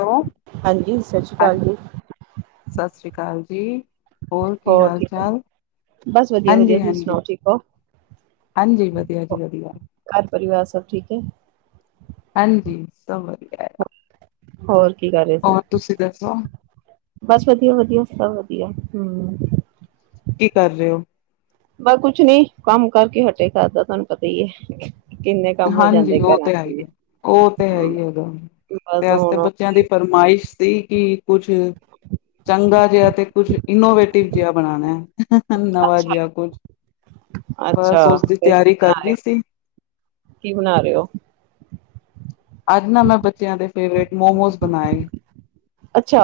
Hello ਹਾਂਜੀ ਸਸੀ ਸ਼੍ਰੀ ਕਾਲ ਜੀ। ਸਸ ਸ਼੍ਰੀ ਕਾਲ ਜੀ। ਹੋਰ ਕੀ ਹਾਲ ਠੀਕ ਹੋ ਚਾਲ ਬਸ ਵਧੀਆ ਵਧੀਆ ਤੁਸੀਂ ਹਾਂਜੀ-ਹਾਂਜੀ। ਸੁਣਾਓ ਠੀਕ ਹੋ ਹਾਂਜੀ ਵਧੀਆ ਜੀ ਵਧੀਆ। ਘਾਰ ਪਰਿਵਾਰ ਸਬ ਠੀਕ ਏ? ਹਾਂਜੀ, ਸਬ ਵਦੀਆ ਐ ਆ। ਹੋਰ ਕੀ ਕਾਰ ਰੇ ਸੀ, ਦੱਸੋ ਬਾੱਸ ਵਦੀਆ, ਵਦੀਆ ਸਬ ਵਦੀਆ, ਹੂੰ। ਕੀ ਕਾਰ ਰੇ ਓ? ਬਾ ਕੁੱਛ ਨੀ ਕਾੰਮ ਕਾਰਕੇ ਹਟੇ ਘਾਰ ਦਾ ਤੂਆਨ ਪਤਾ ਈ ਏ। ਹਾਂਜੀ ਓ ਤੇ ਹੈਈ ਏ, ਓ ਤੇ ਹੈਈ ਏ ਉਦਮ, ਬਸ ਤੇ ਅਸਤੇ ਬ ਹੁਣ ਬੱਚੇਆਂ ਦੀ ਫਰਮਾਇਸ਼ ਸੀ ਕਿ ਕੁੱਛ ਚੰਗਾ ਜੇਆ ਤੇ ਕੁੱਛ ਇਨੋਵੇਟਿਵ ਜੇਆ ਬਣਾਨੈ। ਨਵਾ ਅੱਛਾ ਜੇਆ ਕੁਛ, ਬਸ ਅੱਛਾ ਓਸਦੀ ਫਿਰ ਕੀ ਤਿਆਰੀ ਬਣਾ ਰਹੇ ਕਰਰੀ ਹੋ ਸੀ। ਕੀ ਬਨਾ ਰੇ ਓ? ਆੱਜ ਨਾ ਮੈਂ ਬੱਚੇਆਂ ਦੇ ਫੇਵਰੇਟ ਮੋਮੋਸ ਬਨਾਏ। ਅੱਛਾ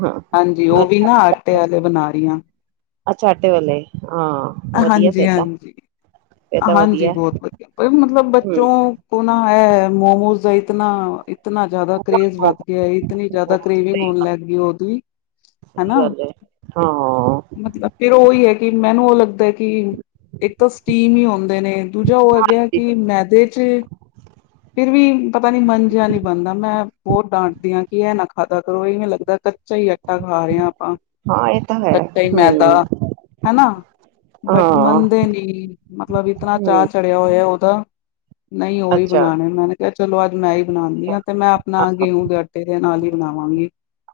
ਹਾਂ ਹਾਂਜੀ, ਓ ਵੀ ਅੱਛਾ ਨਾ ਆਟੇ ਆਲੇ ਬਨਾ ਰੀ ਆਂ। ਅੱਛਾ, ਆਟੇ ਵਾਲੇ, ਹਾਂ ਵਦੀਐ ਹਾਂਜੀ ਫੇਰ ਤਾਂ। ਹਾਂਜੀ ਫੇਰ ਤਾਂ ਹਾਂਜੀ, ਵਧੀਆ ਬੋਤ ਵਦੀਆ ਕੋਈ ਮਤਲਬ ਹਮ ਬੱਚੋਂ ਕੋਨਾ ਹੈ ਮੋਮੋਜ਼ ਦਾ ਇਤਨਾ ਇ ਇਤਨਾ ਜਾਦਾ ਕਰੇਜ਼ ਵੱਧ ਗੇਆ, ਇਤਨੀ ਜਾਦਾ ਕਰੇਵਿੰਗ ਹੋਨ ਲਾੱਗ ਗੀ ਓਦੀ ਸਈ ਗਾੱਲ ਏ। ਮਤਲਬ ਫੇਰ ਓਈ ਹੈ ਕਿ ਮੈਨੂੰ ਓ ਲਗਦੈ ਕਿ ਇੱਕ ਤਾਂ ਸਟੀਮ ਹੀ ਹੋਂਦੇ ਨੇ, ਦੂਜਾ ਓ ਹੈਗੇ ਕਿ ਮੈਦੇ ਚ ਫਿਰ ਵੀ ਪਤਾ ਨੀ ਮਨ ਜੇਆ ਨੀ ਬਨਦਾ, ਮੈਂ ਬੋਤ ਡਾਂਟਦੀ ਆਂ ਕਿ ਐ ਨਾ ਖਾਦਾ ਕਰੋ ਇਵੇਂ ਲਗਦੈ ਕੱਚਾ ਈ ਐ। ਚਾ ਖਾ ਰੇ ਆਂ ਆਪਾਂ। ਹਾਂ ਇਹ ਤਾਂ ਹੈ ਕੱਚਾ ਈ ਮੈਦਾ ਹੂੰ ਹਨਾ, ਬਟ ਹਾਂ ਮੰਨਦੇ ਨੀ। ਮਤਲਬ ਇਤਨਾ ਹੂੰ ਚਾਅ ਚੜੇਆ ਹੋਏਆ ਓਦਾ, ਨਹੀਂ ਓਈ ਅੱਛਾ ਬਣਾਣੈ। ਮੈਂਨੇ ਕੇਆ ਚਲੋ ਆੱਜ ਮੈਂ ਈ ਬਨਾਨੀ ਆਂ, ਤੇ ਮੈਂ ਅ ਅਪਨਾ ਗੇਂਹੂ ਦੇ ਆਟੇ ਦੇ ਨਾਲ ਈ ਬਨਾਵਾਂਗੀ।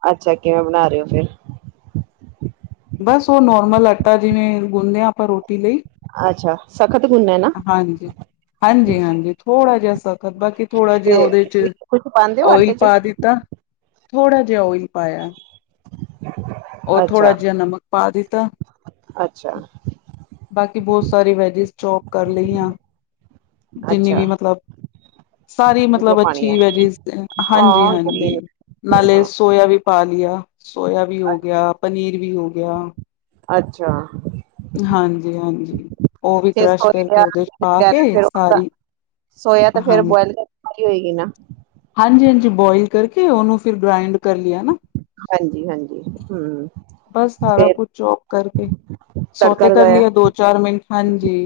ਅੱਛਾ, ਕਿਵੇਂ ਬਣਾ ਰੇ ਓ ਫੇਰ? ਬਾੱਸ ਓ ਨੋਰਮਲ ਆਟਾ ਜਿਵੇਂ ਗੁੰਨਦੇ ਆਂ ਆਪਾਂ ਰੋਟੀ ਲਈ ਅੱਛਾ, ਸਖਤ ਗੁੰਨਨਾ ਐ ਨਾ? ਹਾਂਜੀ, ਹਾਂਜੀ, ਹਾਂਜੀ ਥੋੜਾ ਜਾ ਸਖਤ ਬਾਕੀ ਥੋੜਾ ਜਾ ਓਦੇ ਤੇ ਚ ਕੁਛ ਪਾਉਂਦੇ ਹੋ ਓਇਲ ਆਟੇ ਚ ਪਾ ਦਿੱਤਾ, ਥੋੜਾ ਜਾ ਓਇਲ ਪਾਏਆ। [inaudible] ਓ ਥੋੜਾ ਜਾ ਨਮਕ ਪਾ ਦਿੱਤਾ। ਅੱਛਾ। ਬਾਕੀ ਬੋਤ ਸਾਰੀ ਵੈਜਿਸ ਚੋਪ ਕਾਰ ਲਈਆਂ, ਜਿੰਨੀ ਅੱਛਾ ਵੀ ਮਤਲਬ ਸਾਰੀ ਜੋ ਮਤਲਬ ਪਾਣੀ ਹੈ ਅੱਛੀ ਵੈਜਿਸ ਅ ਹਾਂਜੀ, ਹਾਂ ਹਾਂਜੀ। ਗ੍ਰੀਨ ਨਾਲੇ ਹਾਂ ਸੋਏਆ ਵੀ ਪਾ ਲਿਆ, ਸੋਏਆ ਵੀ ਹੋ ਗੇਆ, ਪਨੀਰ ਵੀ ਹੋ ਗੇਆ। ਅੱਛਾ। ਹਾਂਜੀ, ਹਾਂਜੀ। ਉਹ ਵੀ ਤੇ ਕਰਸ਼ ਕਰਕੇ ਸੋਏਆ ਉਹਦੇ ਚ ਪਾ ਕੇ [unintelligible] ਸਾਰੀ ਸੋਇਆ ਤੇ ਫੇਰ ਹਾਂਜੀ ਬੋਏਲ ਪੱਕੀ ਹੋਏਗੀ ਨਾ। ਹਾਂਜੀ, ਹਾਂਜੀ ਬੋਏਲ ਕਰਕੇ ਓਨੂੰ ਫਿਰ ਗ੍ਰਾਇੰਡ ਕਰ ਲਿਆ ਨਾ। ਹਾਂਜੀ, ਹਾਂਜੀ ਹੂੰ। ਬਸ ਸਾਰਾ ਫੇਰ ਕੁਛ ਚੋਪ ਕਰਕੇ ਤੜਕਾ ਸੋਤੇ ਕਰ ਲਗਾਇਆ ਲੀਆ ਦੋ-ਚਾਰ ਮਿੰਟ, ਹਾਂਜੀ।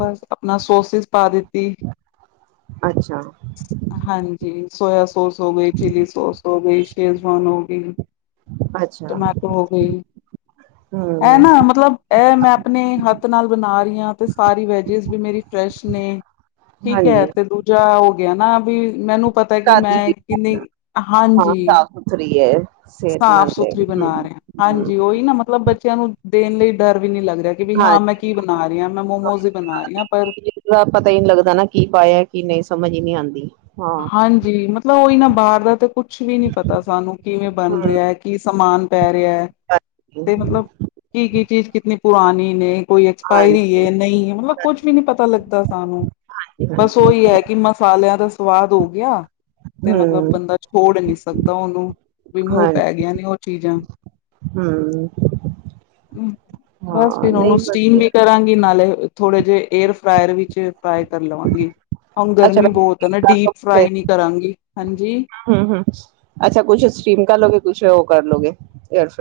ਬਸ ਅਪਨਾ ਸੋਸਿਸ ਪਾ ਦਿੱਤੀ। ਅੱਛਾ। ਹਾਂਜੀ, ਸੋਏਆ ਸੋਸ ਹੋ ਗਈ, ਚਿਲੀ ਸੋਸ ਹੋ ਗਈ, ਸ਼ੇਜ਼ਵਾਨ ਹੋ ਗਈ ਅ ਟਮੈਟੋ ਹੋ ਗਈ। ਹੂੰ। ਐ ਨਾ ਮਤਲਬ, ਐ ਮੈਂ ਅਪਨੇ ਹਾੱਤ ਨਾਲ ਬਨਾ ਰੀ ਆਂ, ਤੇ ਸਾਰੀ ਵੈਜਿਸ ਵੀ ਮੇਰੀ ਫਰੈਸ਼ ਨੇ ਠੀਕ ਹੈ ਹਾਂਜੀ। ਤੇ ਦੂਜਾ ਹੋ ਗਿਆ ਨਾ ਵੀ ਮੈਨੂੰ ਪਤਾ ਕਿ ਘਰ ਦੀ ਮੈਂ ਕਿੰਨੀ ਹਾਂਜੀ। ਫਰੀ ਹ ਸਾਫ ਸੁਥਰੀ ਬਣਾ ਰਿਹਾ ਹਾਂਜੀ ਉਹੀ ਨਾ ਮਤਲਬ ਬੱਚਿਆਂ ਨੂੰ ਦੇਣ ਲਈ ਡਰ ਵੀ ਨੀ ਲੱਗ ਰਿਹਾ ਕਿ ਵੀ ਹਾਂ ਹਾਂਜੀ ਮੈਂ ਕੀ ਬਣਾ ਰਹੀ ਹਾਂ ਮੈਂ ਮੋਮੋਸ ਹੀ ਬਣਾ ਰਹੀ ਹਾਂ ਪਰ ਪਤਾ ਹੀ ਨਹੀਂ ਲੱਗਦਾ ਨਾ ਕੀ ਪਾਇਆ ਕੀ ਨਹੀਂ ਸਮਝ ਹੀ ਨਹੀਂ ਆਉਂਦੀ। ਹਾਂ। ਹਾਂਜੀ ਮਤਲਬ ਮਤਲਬ ਉਹ ਨਾ ਬਾਹਰ ਦਾ ਤਾਂ ਕੁੱਛ ਵੀ ਨੀ ਪਤਾ ਸਾਨੂੰ ਕਿਵੇਂ ਬਣ ਹਮ ਰਿਹਾ ਹੈ ਕੀ ਸਮਾਨ ਪੈ ਰਿਹਾ ਹੈ। ਹਾਂਜੀ ਤੇ ਮਤਲਬ ਕੀ ਕੀ ਚੀਜ਼ ਕਿਤਨੀ ਪੁਰਾਣੀ ਨੇ ਕੋਈ ਹਾਂਜੀ ਐਕਸਪਾਇਰੀ ਨਹੀਂ ਮਤਲਬ ਕੁੱਝ ਵੀ ਨੀ ਪਤਾ ਲੱਗਦਾ ਸਾਨੂੰ। ਬਸ ਹਾਂਜੀ ਉਹ ਉਹੀ ਤਾਂ ਹੈ ਕਿ ਮਸਾਲਿਆਂ ਦਾ ਸਵਾਦ ਹੋ ਗਿਆ ਤੇ ਮਤਲਬ ਹਮ ਬੰਦਾ ਤੋੜ ਨੀ ਸਕਦਾ ਉਹਨੂੰ ਵੀ ਮੂੰਹ ਹਾਂ ਪੈ ਗਿਆ ਨੇ ਉਹ ਚੀਜ਼ਾਂ ਹਮ ਬਸ ਹਾਂ ਫਿਰ ਨਹੀਂ ਉਹਨੂੰ ਸਟੀਮ ਵੇ ਵਧੀਆ ਕਰਾਂਗੀ ਨਾਲੇ ਥੋੜੇ ਜਿਹੇ ਏਅਰ ਫਰਾਾਇਰ ਵਿੱਚ ਫਰਾਈ ਕਰ ਲਵਾਂਗੀ ਹੁਣ ਅੱਛਾ ਗਰਮੀ ਹਮ ਬਹੁਤ ਹੈ ਨਾ ਡੀਪ ਫਰਾਈ ਨੀ ਕਰਾਂਗੀ ਹਾਂਜੀ ਹਮ ਹਮ ਅੱਛਾ ਕੁੱਛ ਸਟੀਮ ਕਰ ਲੋਗੇ ਕੁਛ ਉਹ ਕਰਲਗੇ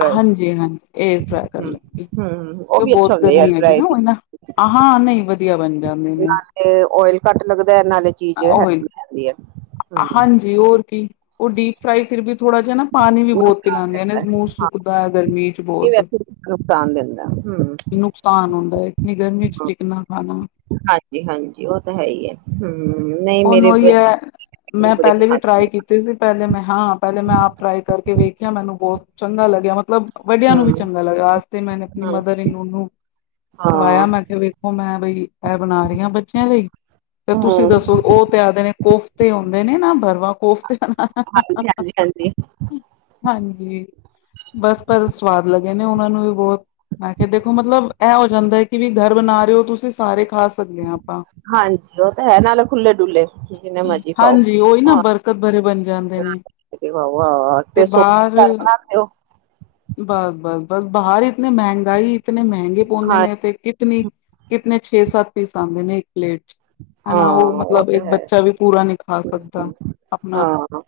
ਹਾਂਜੀ ਹਾਂਜੀ ਏਅਰ ਫਰਾਈ ਕਰ ਲੈਂਗੇ ਹਮ ਉਹ ਤੇ ਵੀ ਅੱਛਾ ਬਹੁਤ ਹੁੰਦਾ ਏਅਰ ਗਰਮੀ ਹੈਗੀ ਫਰਾਈ ਨਾ ਦੀ ਉਹ ਨਾ ਹ ਹਾਂ ਨਹੀਂ ਆ ਬਣ ਜਾਂ ਨਾਲੇ ਓਇਲ ਘੱਟ ਲੱਗਦਾ ਨਾਲੇ ਚੀਜ਼ ਹੈ ਉਹੀ ਜਾਂਦੀ ਹੈ ਹ ਹਾਂਜੀ ਹੋਰ ਕੀ ਉਹ ਡੀਪ ਫਰਾਾਈ ਫਿਰ ਵੀ ਥੋੜਾ ਜਿਹਾ ਨਾ ਪਾਣੀ ਵੀ ਬਹੁਤ ਪਿਲਾਉ ਦੇਨੇ ਹਾਂ ਨੁਕਸਾਨ ਦਿੰਦਾ ਹਮ। ਨੁਕਸਾਨ ਹੁੰਦਾ ਹੈ ਇਨੀ ਗਰਮੀ ਚ ਚਿਕਨਾ ਖਾਣਾ ਹਾਂਜੀ ਹਾਂਜੀ ਉਹ ਤਾਂ ਹੈ ਹੀ ਹੈ ਹਮ ਨਹੀਂ। ਹਨ ਮੇਰੇ ਉਹੀ ਹੈ ਬੱਚੇ ਨੂੰ ਮੈਂ ਬੜੇ ਪਹਿਲੇ ਵੀ ਪਸੰਦ ਨੇ। ਟਰਾਈ ਕੀਤੀ ਸੀ ਪਹਿਲੇ ਮੈਂ ਹਾਂ ਪਹਿਲੇ ਮੈਂ ਆਪ ਟਰਾਈ ਕਰਕੇ ਵੇਖਿਆ ਮੈਨੂੰ ਬਹੁਤ ਚੰਗਾ ਲੱਗਿਆ ਮਤਲਬ ਵੱਡਿਆਂ ਨੂੰ ਵੀ ਹੂੰ ਚੰਗਾ ਲੱਗਾਤੇ ਮੈਨ ਆਪਣੀ ਹੂੰ ਮਦਰ ਇਨ ਲਾ ਖਵਾਇਆ ਹਾਂ ਮੈਂ ਕਿਹਾ ਵੇਖੋ ਮੈਂ ਬਈ ਇਹ ਬਣਾ ਰਹੀ ਹਾਂ ਬੱਚਿਆਂ ਲਈ ਤੇ ਹੂੰ ਤੁਸੀਂ ਦੱਸੋ? ਉਹ ਤੇ ਆਦੇ ਨੇ ਕੋਫਤੇ ਹੁੰਦੇ ਨੇ ਨਾ ਭਰਵਾ ਕੋਫਤੇ ਹਨ ਨਾ ਹਾਂਜੀ ਹਾਂਜੀ ਹਾਂਜੀ ਹਾਂਜੀ ਬਸ ਪਰ ਸਵਾਦ ਲੱਗੇ ਨੇ ਉਹਨਾਂ ਨੂੰ ਵੀ ਬਹੁਤ ਮੈਂ ਕਿਹਾ ਦੇਖੋ ਮਤਲਬ ਇਹ ਹੋ ਜਾਂਦਾ ਹੈ ਕਿ ਵੀ ਘਰ ਬਣਾ ਰਹੇ ਹੋ ਤੁਸੀਂ ਸਾਰੇ ਖਾ ਸਕਦੇ ਹ ਆਪਾਂ। ਹਾਂਜੀ, ਉਹ ਤਾਂ ਹੈ ਨਾਲੇ ਖੁੱਲ੍ਹੇ ਡੁੱਲੇ ਜਿੰਨੇ ਮਰਜ਼ੀ ਖਾਓ ਹਾਂਜੀ, ਉਹੀ ਨਾ ਹਾਂ ਬਰਕਤ ਭਰੇ ਬਣ ਜਾਂਦੇ ਨੇ। ਤੇ ਬਾਹਰ [unintelligible] ਬਸ ਬਸ ਬਸ ਬਾਹਰ ਇਤਨੇ ਮਹਿੰਗਾਈ ਇਤਨੇ ਮਹਿੰਗੇ ਪਾਉਂਦੇ ਹਾਂ ਨੇ ਤੇ ਕਿ ਕਿਤਨੀ ਕਿਤਨੇ ਛੇ ਸੱਤ ਪੀਸ ਆਉਂਦੇ ਨੇ ਇੱਕ ਪਲੇਟ ਚ ਹਾਂ ਹਨਾ ਉਹ ਮਤਲਬ ਤਾਂ ਇੱਕ ਹੈ ਬੱਚਾ ਵੀ ਪੂਰਾ ਨੀ ਖਾ ਸਕਦਾ ਹੂੰ, ਆਪਣਾ ਹਾਂ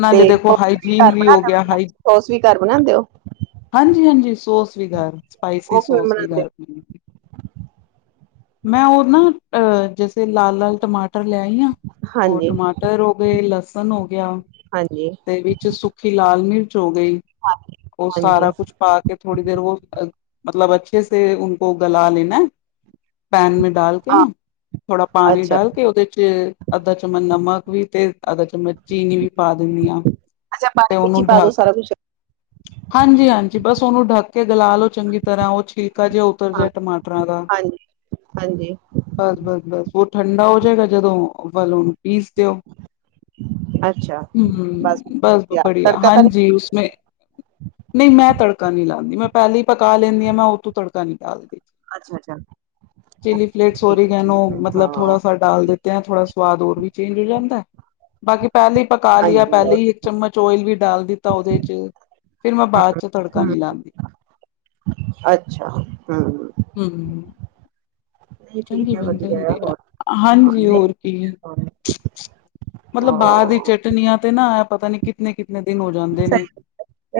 ਨਾਲੇ ਤੇ ਦੇਖੋ ਸੋਸ ਹਾਈਜੀਨ ਘਰ ਵੀ ਹੋ ਬਣਾ ਗਿਆ, ਹਾਇ ਸੋਸ ਵੀ ਘਰ ਬਣਾਉਂਦੇ ਹੋ ਹਾਂਜੀ ਹਾਂਜੀ ਸੋਸ ਵੀ ਘਰ, ਸਪਾਈਸੀ ਉਹ ਕਿਵੇਂ ਸੋਸ ਵੀ ਬਣਾਉਂਦੇ ਘਰ ਮੈਂ ਉਹ ਨਾ ਅਹ ਜੈਸੇ ਲਾਲ-ਲਾਲ ਟਮਾਟਰ ਲਿਆਈ ਆ ਉਹ ਹਾਂਜੀ ਟਮਾਟਰ ਹੋ ਗਏ ਲਸਣ ਹੋ ਗਿਆ ਹਾਂਜੀ ਤੇ ਵਿੱਚ ਸੁ ਲਾਲ ਮਿਰਚ ਹੋ ਗਈ ਉਹ ਹਾਂਜੀ ਹਾਂਜੀ, ਸਾਰਾ ਕੁਛ ਪਾ ਕੇ ਥੋੜੀ ਦੇਰ ਉਹ ਮਤਲਬ ਅੱਛੇ ਸ ਉ ਕੋ ਗਲਾ ਲੈਣਾ। ਪੈਨ ਮੈਂ ਡਾਲ ਕੇ ਹਾਂ ਨਾ ਥੋੜਾ ਪਾਣੀ ਅੱਛਾ ਡਾਲ ਕੇ ਉਹਦੇ ਚ ਅੱਧਾ ਚਮਚ ਨਮਕ ਵੀ ਤੇ ਅੱਧਾ ਚਮਚ ਚੀਨੀ ਵੀ ਪਾ ਦਿੰਦੀ ਹਾਂ ਅੱ ਤੇ ਬਣ ਚ ਉਹਨੂੰ ਬਾਦੋਂ ਢੱਕ ਸਾਰਾ ਖ। ਹਾਂਜੀ ਹਾਂਜੀ ਬਸ ਉਹਨੂੰ ਢੱਕ ਕੇ ਗਲਾ ਲੋਓ। ਚੰਗੀ ਤਰ੍ਹਾਂ ਉਹ ਛਿਲਕਾ ਜਿਹਾ ਉਤਰ ਹਾਂ ਜਾ ਟਮਾਟਰਾਂ ਦਾ ਹਾਂਜੀ ਹਾਂਜੀ ਬਸ ਬਸ। ਬਸ ਉਹ ਠੰਡਾ ਹੋ ਜਾਏਗਾ ਜਦੋਂ ਵੱਲ ਉਹਨੂੰ ਪੀਸ ਦਿਓ। ਅੱਛਾ। ਹਮ ਬਸ ਤਿਆਰ ਬੜੀਆ ਤੜਕਾ ਤਾਂ ਨਹੀਂ ਹਾਂਜੀ ਉਸਮੇ। ਨਹੀਂ ਮੈਂ ਤੜਕਾ ਨਹੀਂ ਲਾਂਦੀ ਮੈਂ ਪਹਿਲੇਾਂ ਹੀ ਪਕਾ ਲੈਂਦੀ ਹਾਂ ਮੈਂ ਉਹ ਤੋਂ ਤੜਕਾ ਨੀ ਡਾਲਦੀ। ਅੱਛਾ ਅੱਛਾ ਚਿਲੀ ਅੱਛਾ, ਪਲੇਟ ਸ ਠੀਕ ਹੈ ਓਰੀਗੈਨੋ ਠੀਕ ਹੈ ਮਤਲਬ ਹਾਂ ਥੋੜਾ [unintelligible] ਡਾਲ ਦਿੱਤੇ ਹੈਂ ਥੋੜ੍ਹਾ ਸਵਾਦ ਹੋਰ ਵੀ ਚੇਂਜ ਹੋ ਜਾਂਦਾ ਹੈ। ਬਾਕੀ ਪਹਿਲੇ ਹੀ ਪਕਾ ਲਿਆ ਹਾਂਜੀ ਪਹਿਲੇ ਹੀ ਚਮਚ ਓਇਲ ਵੀ ਡਾਲ ਦਿੱਤਾ ਉਹਦੇ ਚ ਫੇਰ ਮੈਂ ਬਾਅਦ ਚ ਤੜਕਾ ਹਮ ਨੀ ਲਾਉਂਦੀ। ਹਾਂਜੀ। ਅੱਛਾ ਹੂ। ਹੂ। ਨਹੀਂ ਠੀਕ ਹੈ ਵਧੀਆ ਹੈ। ਹਾਂਜੀ ਹੋਰ ਕੀ। ਹਾਂ, ਮਤਲਬ ਬਾਹਰ ਦੀ ਚਟਨੀਆਂ ਤੇ ਨਾ ਆ ਪਤਾ ਨੀ ਕਿਤਨੇ ਕਿਤਨੇ ਦਿਨ ਹੋ ਜਾਂਦੇ ਸਹੀ ਨੇ।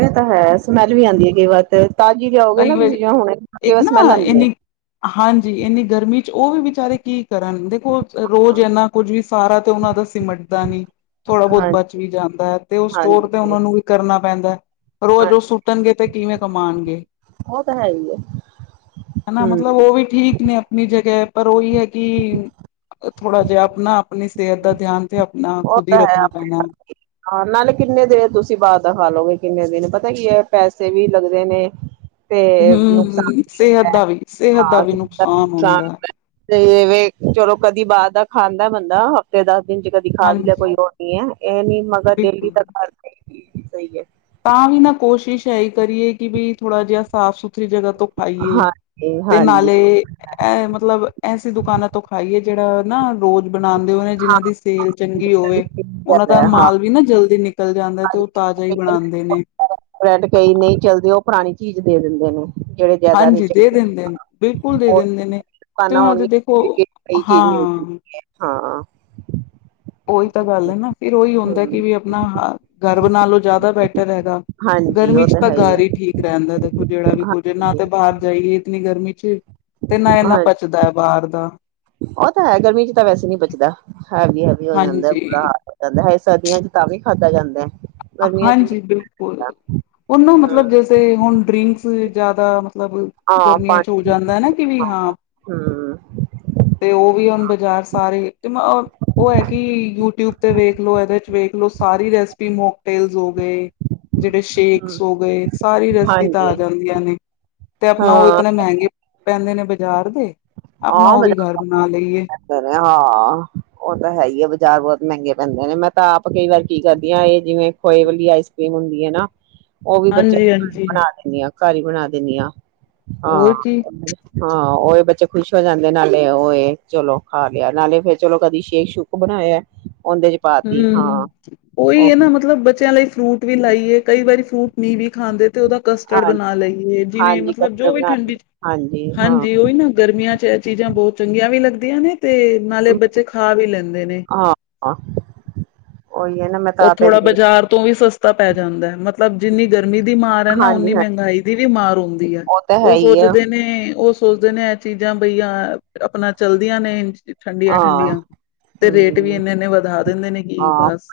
ਇਹ ਤਾਂ ਹੈ। ਸਮੈਲ ਵੀ ਆਉਂਦੀ ਹੈ ਕਈ ਵਾਰ ਤੇ ਤਾਜ਼ੀ ਲੇਆਓਗੇ ਕਈ ਨਾ ਵਾਰੀ ਤੁਸੀਂ ਹੁਣੇ ਕਈ ਇੱਕ ਵਾਰ ਸਮੈਲ ਨਾ ਆਉਂਦੀ ਹੈ। ਇੰਨੀ ਹਾਂਜੀ ਇੰਨੀ ਗਰਮੀ ਚ ਉਹ ਵੀ ਵਿਚਾਰੇ ਕੀ ਕਰਨ। ਦੇਖੋ ਰੋਜ਼ ਹਾਂ ਇਨਾ ਕੁੱਝ ਵੀ ਸਾਰਾ ਤੇ ਉਹਨਾਂ ਦਾ ਸਿਮਟਦਾ ਨੀ। ਥੋੜਾ ਬਹੁਤ ਹਾਂਜੀ ਬਚ ਵੀ ਜਾਂਦਾ ਹੈ ਤੇ ਉਹ ਸਟੋਰ ਤੇ ਹਾਂਜੀ ਉਹਨਾਂ ਨੂੰ ਵੀ ਕਰਨਾ ਪੈਂਦਾ ਹੈ। ਰੋਜ਼ ਹਾਂ ਰੋਜ਼ ਸੁੱਟਣਗੇ ਤੇ ਕਿਵੇਂ ਕਮਾਣਗੇ? ਉਹ ਤਾਂ ਹੈ ਹੀ ਏ। ਹਨਾ ਮਤਲਬ ਉਹ ਵੀ ਠੀਕ ਨੇ ਆਪਣੀ ਜਗੇ ਪਰ ਉਹੀ ਹੈ ਕਿ ਥੋੜਾ ਜਿਹਾ ਆਪਣਾ ਆਪਣੀ ਸਿਹਤ ਦਾ ਧਿਆਨ ਤੇ ਆਪਣਾ ਉਹ ਖੁਦ ਹੀ ਤਾਂ ਹੈ ਰੱਖਣਾ ਪੈਣਾ ਹੇ। ਹਾਂ ਨਾਲੇ ਕਿੰਨੇ ਦੇਰ ਤੁਸੀਂ ਬਾਹਰ ਦਾ ਖਾ ਲਓਗੇ ਕਿੰਨੇ ਦਿਨ? ਪਤਾ ਕੀ ਹੈ ਪੈਸੇ ਵੀ ਲੱਗਦੇ ਨੇ। ਤੇ ਹਮ ਨੁਕਸਾਨ ਹੁਂ ਵੀ ਸਿਹਤ ਹੁੰਦਾ ਦਾ ਵੀ-ਸਿਹਤ ਦਾ ਵੀ ਨੁਕਸਾਨ ਹੁੰਦਾ ਹੈ। ਤੇਵੇ ਚਲੋ ਕਦੀ ਬਾਹਰ ਦਾ ਖਾਂਦਾ ਏ ਬੰਦਾ ਹਫ਼ਤੇ ਦਸ ਦਿਨ ਚ ਕਦੀ ਦਿਖਾ ਵੀ ਲਿਆ ਹਾਂਜੀ ਕੋਈ ਉਹ ਨੀ ਹੈ। ਇਹ ਨੀ ਮਗਰ ਡੇਲੀ [unintelligible] ਬਿਲਕੁਲ ਸਹੀ ਹੈ। ਤਾਂ ਵੀ ਨਾ ਕੋਸ਼ਿਸ਼ ਇਹੀ ਕਰੀਏ ਕਿ ਬੀ ਥੋੜ੍ਹਾ ਜਿਹਾ ਸਾਫ਼ ਸੁਥਰੀ ਜਗ੍ਹਾ ਤੋਂ ਖਾਈਏ ਹਾਂਜੀ ਤੇ ਹਾਂਜੀ ਨਾਲੇ ਇਹ ਮਤਲਬ ਐਸੀ ਦੁਕਾਨਾਂ ਤੋਂ ਖਾਈਏ ਜਿਹੜਾ ਨਾ ਰੋਜ਼ ਬਣਾਉਂਦੇ ਹੋਏ ਨੇ ਹਾਂ ਜਿਹਨਾਂ ਦੀ ਸੇਲ ਚੰਗੀ ਹੋਵੇ। ਉਹਨਾਂ ਦਾ ਹਾਂ ਮਾਲ ਵੀ ਨਾ ਜਲਦੀ ਨਿਕ ਨਿਕਲ ਜਾਂਦਾ ਤੇ ਉਹ ਤਾਜ਼ਾ ਹੀ ਬਣਾਦੇ ਨੇ। ਬ੍ਰੈਡ ਕਈ ਨਹੀਂ ਚਲਦੇ ਉਹ ਪੁਰਾਣੀ ਚੀਜ਼ ਦੇ ਦਿੰਦੇ ਨੇ। ਜਿਹੜੇ ਜ਼ਿਆਦਾ ਨਹੀਂ ਹਾਂਜੀ ਦੇ ਚੱਲਦੇ ਦਿੰਦੇ ਨੇ ਬਿਲਕੁਲ ਦੇ ਹੋਰ ਦਿੰਦੇ ਨੇ ਤੇ ਦੁਕਾਨਾਂ ਉਹਨਾਂ ਦੇ ਦੇਖੋ ਹੋਣਗੀਆਂ ਕਈ ਚੀਜ਼ ਮਿਲਦੀ ਹਾਂ। ਹਾਂ। ਉਹੀ ਤਾਂ ਗੱਲ ਹੈ ਨਾ ਫਿਰ ਉਹੀ ਹੁੰਦਾ ਹੂੰ, ਕਿ ਵੀ ਆਪਣਾ ਘਰ ਨਾਲੋਂ ਜ਼ਿਆਦਾ ਬੈਟਰ ਹੈਗਾ ਹਾਂਜੀ ਗਰਮੀ ਉਹ ਚ ਤਾਂ ਹੈ ਆ ਘਰ ਹੀ ਠੀਕ ਰਹਿੰਦਾ। ਜਿਹੜਾ ਵੀ ਕੁਝ ਨਾ ਹਾਂਜੀ ਤੇ ਬਾਹਰ ਜਾਈਏ ਇਤਨੀ ਗਰਮੀ ਚ ਤੇ ਨਾ ਇੰਨਾ ਹਾਂਜੀ ਪਚਦਾ ਹੈ ਬਾਹਰ ਦਾ। ਉਹ ਤਾਂ ਹੈ ਗਰਮੀ ਚ ਤਾਂ ਵੈਸੇ ਨੀ ਬਚਦਾ ਹੈਵੀ ਹੈਵੀ ਹੋ ਜਾਂਦਾ ਬੁਰਾ ਹਾਂਜੀ ਹਾਲ ਜਾਂਦਾ ਹੈ ਸਰਦੀਆਂ ਚ ਤਾਂ ਵੀ ਖਾਧਾ ਜਾਂਦਾ ਹੈ। ਗਰਮੀਆਂ ਚ ਨੀ ਹਾਂਜੀ ਬਿਲਕੁਲ ਹੁੰਦਾ ਉਹਨੂੰ ਹੂੰ ਮਤਲਬ ਜਿਸ ਤੇ ਹੁਣ ਡਰਿੰਕਸ ਜਿਆਦਾ ਮਤਲਬ ਹਾਂ ਗਰਮੀਆਂ ਚ ਹੋ। ਜਾਂਦਾ ਹੈ ਨਾ ਕਿ ਵੀ ਹਾਂ। ਹ। ਤੇ ਉਹ ਵੀ ਹੁਣ ਬਾਜ਼ਾਰ ਸਾਰੇ ਤੇ ਮ ਉਹ ਹੈ ਕਿ ਯੂਟਿਊਬ ਤੇ ਵੇਖ ਲੋ ਇਹਦੇ ਚ ਵੇਖ ਲੋ। ਸਾਰੀ ਰੈਸਪੀ ਮੁ ਟੇਲਸ ਹੋ ਗਏ ਜਿਹੜੇ ਸ਼ੇਕਸ ਹੂੰ ਹੋ ਗਏ। ਸਾਰੀ ਰਸਪੀ ਤਾਂ ਆ ਹਾਂਜੀ ਜਾਂਦੀਆਂ ਨੇ ਤੇ ਆਪਣਾ ਉਹ ਹਾਂ ਇਤਨੇ ਮਹਿੰਗੇ ਪੈਂਦੇ ਨੇ ਬਾਜ਼ਾਰ ਦੇ ਆਪਣਾ ਉਹ ਵੀ ਘਰ ਬਣਾ ਲਈਏ। ਸਰੇ ਹਾਂ। ਉਹ ਤਾਂ ਹੈ ਹੀ ਆ, ਬਾਜ਼ਾਰ ਬਹੁਤ ਮਹਿੰਗੇ ਪੈਂਦੇ ਨੇ, ਮੈਂ ਤਾਂ ਆਪ ਕਈ ਵਾਰ ਕੀ ਕਰਦੀ ਆਂ, ਇਹ ਜਿਵੇਂ ਖੋਏ ਵਾਲੀ ਆਈਸ ਸੇਮ ਹੁੰਦੀ ਆ ਏਨਾ ਉਹ ਵੀ ਬੱਚੇ ਹਾਂਜੀ ਹਾਂਜੀ ਬਣਾ ਦਿੰਦੀ ਆ, ਘਰ ਹੀ ਬਣਾ ਦਿੰਦੀ ਆ, ਹਾਂ ਹੋਰ ਕੀ ਹਾਂ, ਉਹਹੀ ਬੱਚੇ ਖੁਸ਼ ਹੋ ਜਾਂਦੇ ਨਾਲੇ ਉਹਏ ਚਲੋ ਖਾ ਲਿਆ, ਨਾਲੇ ਫੇਰ ਚਲੋ ਕਦੀ ਸ਼ੇਕ ਸੁੁਕ ਬਣਾਇਆ। ਉਹਦੇ ਚ ਪਾਤੀ ਹਾਂ ਹੂੰ, ਉਹੀ ਉਹ ਹੈ ਨਾ ਮਤਲਬ ਬੱਚਿਆਂ ਲਈ ਫਰੂਟ ਵੀ ਲਾਈਏ ਕਈ ਵਾਰੀ ਫਰੂਟ ਨੀਂ ਵੀ ਖਾਂਦੇ ਤੇ ਉਹਦਾ ਕਸਟਰਡ ਹਾਂ ਬਣਾ ਲਈਏ ਜਿਵੇਂ ਹਾਂਜੀ ਮਤਲਬ ਜੋ ਕਸਟਰਡ ਵੀ ਬਣਾਤੀ ਠੰਡੀ, ਹਾਂਜੀ ਹਾਂ ਹਾਂਜੀ ਉਹੀ ਨਾ ਗਰਮੀਆਂ ਚ ਚੀਜ਼ਾਂ ਬਹੁਤ ਚੰਗੀਆਂ ਵੀ ਲੱਗਦੀਆਂ ਨੇ ਤੇ ਨਾਲੇ ਬੱਚੇ ਖਾ ਵੀ ਲੈਂਦੇ ਨੇ। ਆ ਨਾ ਮੈਂ ਇਹ ਥੋੜਾ ਇੰਜ ਬਾਜ਼ਾਰ ਤੋਂ ਵੀ ਸਸਤਾ ਪੈ ਜਾਂਦਾ ਹੈ ਮਤਲਬ ਜਿੰਨੀ ਗਰਮੀ ਗਰਮੀ ਦੀ ਮਾਰ ਹੈ ਨਾ ਓਨੀ ਹਾਂਜੀ ਹਾਂਜੀ ਮਹਿੰਗਾਈ ਦੀ ਵੀ ਮਾਰ ਹੁੰਦੀ ਹੈ ਤਾਂ ਹੈ ਉਹ ਹੀ ਆ ਸੋਚਦੇ ਨੇ, ਉਹ ਸੋਚਦੇ ਨੇ ਚੀਜ਼ਾਂ ਬਈ ਆ ਆਪਣਾ ਚਲਦੀਆਂ ਨੇ ਠੰਡੀਆਂ ਹਾਂ ਠੰਡੀਆਂ ਤੇ ਰੇਟ ਵੀ ਹਮ ਇੰਨੇ ਇੰਨੇ ਵਧਾ ਦਿੰਦੇ ਨੇ ਕੀ ਬਸ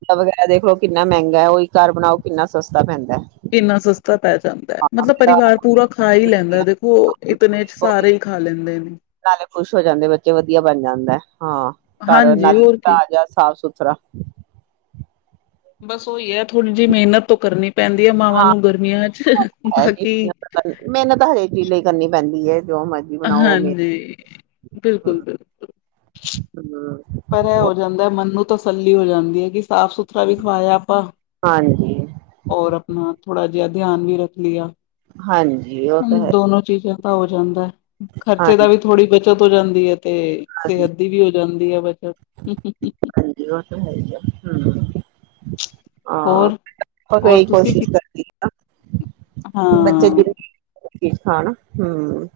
ਅ ਦੇਖ ਲੋ ਕਿੰਨਾ ਮਹਿੰਗਾ ਉਹੀ ਘਰ ਬਣਾਓ ਕਿੰਨਾ ਸਸਤਾ ਪੈਂਦਾ। ਕਿੰਨਾ ਸਸਤਾ ਪੈ ਜਾਂਦਾ ਮਤਲਬ ਪਰਿਵਾਰ ਪੂਰਾ ਖਾ ਹੀ ਲੈਂਦਾ ਦੇਖੋ ਇਤਨੇ ਚ ਸਾਰੇ ਹੀ ਖਾ ਲੈਂਦੇ ਨੇ। ਨਾਲੇ ਖੁਸ਼ ਹੋ ਜਾਂਦੇ ਬੱਚੇ ਵਧੀਆ ਬਣ ਜਾਂਦਾ ਹਾਂ ਘਰ ਹਾਂਜੀ, ਨਾਲੇ ਹੋਰ ਕੀ। ਤਾ ਜਾ ਸਾਫ਼ ਸੁਥਰਾ। [inaudible] ਬਸ ਉਹੀ ਹੈ ਥੋੜੀ ਜਿਹੀ ਮਿਹਨਤ ਤੋਂ ਕਰਨੀ ਪੈਂਦੀ ਹੈ ਮਾਵਾਂ ਹਾਂ ਨੂੰ ਗਰਮੀਆਂ ਚ ਹੈ ਜੀ ਬਾਕੀ ਮਿਹਨਤ ਹਰੇਕ ਚੀਜ਼ ਲਈ ਕਰਨੀ ਪੈਂਦੀ ਹੈ ਜੋ ਮਰਜ਼ੀ ਬਣਾਓ ਮੇ ਹਾਂਜੀ, ਹੂੰ ਬਿਲਕੁਲ ਬਿਲਕੁਲ। ਹੂੰ। ਪਰ ਇਹ ਹੋ ਜਾਂਦਾ ਮਨ ਨੂੰ ਤਸੱਲੀ ਹੋ ਜਾਂਦੀ ਹੈ ਕਿ ਸਾਫ਼ ਸੁਥਰਾ ਵੀ ਖਵਾਇਆ ਆਪਾਂ। ਹਾਂਜੀ। ਔਰ ਆਪਣਾ ਥੋੜਾ ਜਿਹਾ ਧਿਆਨ ਵੀ ਰੱਖ ਲਿਆ, ਹਾਂਜੀ ਉਹ ਤਾਂ ਹਾ ਹੈ ਦੋਨੋ ਚੀਜ਼ਾਂ ਹੋ ਜਾਂਦਾ ਖਰਚੇ ਦਾ ਹਾਂਜੀ ਵੀ ਥੋੜੀ ਬੱਚਤ ਹੋ ਜਾਂਦੀ ਹੈ ਤੇ ਹਾਂਜੀ ਸਿਹਤ ਦੀ ਵੀ ਹੋ ਜਾਂਦੀ ਹੈ ਹੂੰ। [unintelligible] ਹਾਂ ਹੋਰ ਹੋਰ ਉਹੀ ਤੁਸੀਂ ਕੀ- ਕੋਸ਼ਿਸ਼ ਕਰਦੀ ਆ, ਬੱਚੇ ਦੀ ਹਾਂ ਬੱਚੇ ਖਾਣ ਹੂੰ।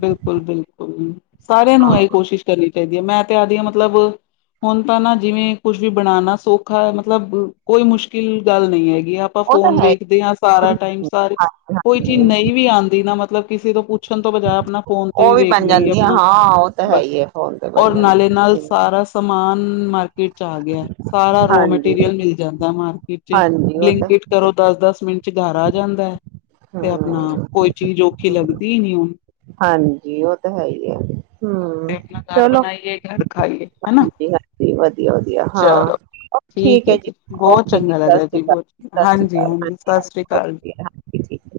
ਬਿਲਕੁਲ, ਬਿਲਕੁਲ, ਸਾਰਿਆਂ ਨੂੰ ਹਾਂ ਇਹ ਕੋਸ਼ਿਸ਼ ਕਰਨੀ ਚਾਹੀਦੀ ਹੈ ਮੈਂ ਤੇ ਆਦੀ ਹਾਂ ਮਤਲਬ ਹੁਣ ਤਾਂ ਨਾ ਜਿਵੇਂ ਕੁਝ ਵੀ ਬਣਾਣਾ ਸੌਖਾ ਹੈ ਮਤਲਬ ਕੋਈ ਮੁਸ਼ਕਿਲ ਗੱਲ ਨਹੀਂ ਹੈਗੀ ਅਪਾਂ ਉਹ ਤਾਂ ਫੋਨ ਹੈ ਹੀ ਵੇਖਦੇ ਆ ਸਾਰਾ ਟਾਈਮ ਸਾਰੀ, ਹਾਂਜੀ ਕੋਈ ਚੀਜ਼ ਹਾਂਜੀ ਨਈ ਵੀ ਆਂਦੀ ਨਾ ਮਤਲਬ ਕਿਸੇ ਤੋ ਪੁੱਛਨ ਤੋਂ ਬਜਾਏ ਅਪਨਾ ਫੋਨ ਤੇ ਉਹ ਵੀ ਵੇਖ ਬਣ ਲਈਏ ਜਾਂਦੀ ਆ ਅਪਨਾ, ਹਾਂ ਉਹ ਤਾਂ ਹੈ ਬਾੱਸ ਹੀ ਹੈ ਫੋਨ ਤੇ ਔਰ ਬਣ ਨਾਲੇ-ਨਾਲ ਜਾਂਦੀ ਸਾਰਾ ਸਮਾਨ ਮਾਰਕੀਟ ਚ ਆ ਗੇਐ, ਸਾਰਾ ਹਾਂਜੀ ਰੋ-ਮਟੀਰੀਅਲ ਮਿਲ ਜਾਂਦੈ ਮਾਰ ਵਿੱਚ ਹਾਂਜੀ ਉਹ ਤਾਂ ਬਲਿੰਕਟ ਹੈ ਕਰੋ ਹੀ ਦਸ-ਦਸ ਮਿੰਟ 'ਚ ਘਰ ਆ ਜਾਂਦਾ ਹੈ ਆ, ਤੇ ਆਪਣਾ ਹੂੰ ਕੋਈ ਚੀਜ਼ ਔਖੀ ਹੂੰ। ਲੱਗਦੀ ਨੀ ਹੁਣ ਹਾਂਜੀ ਉਹ ਤੇ ਹੈ ਈ ਐ। ਤੇ ਆਪਣਾ ਘਰ ਬਣਾਈਏ ਘਰ ਖਾਈਏ ਹਨਾ ਹਾਂਜੀ ਹਾਂਜੀ ਵਧੀਆ ਵਧੀਆ ਹਾਂ ਚਲੋ। ਠੀਕ ਹੈ ਜੀ ਬੋਤ ਓਕੇ ਚੰਗਾ ਲੱਗਾ ਸਤਿ ਰਿਆ ਸ਼੍ਰੀ ਜੀ ਅਕਾਲ ਬੋਤ ਸਤਿ ਸ਼੍ਰੀ ਅਕਾਲ ਹਾਂਜੀ-ਹਾਂਜੀ ਹਾਂਜੀ ਸਤਿ ਸ੍ਰੀ ਹਾਂਜੀ ਅਕਾਲ ਜੀ। ਵਧੀਆ ਹਾਂਜੀ ਠੀਕ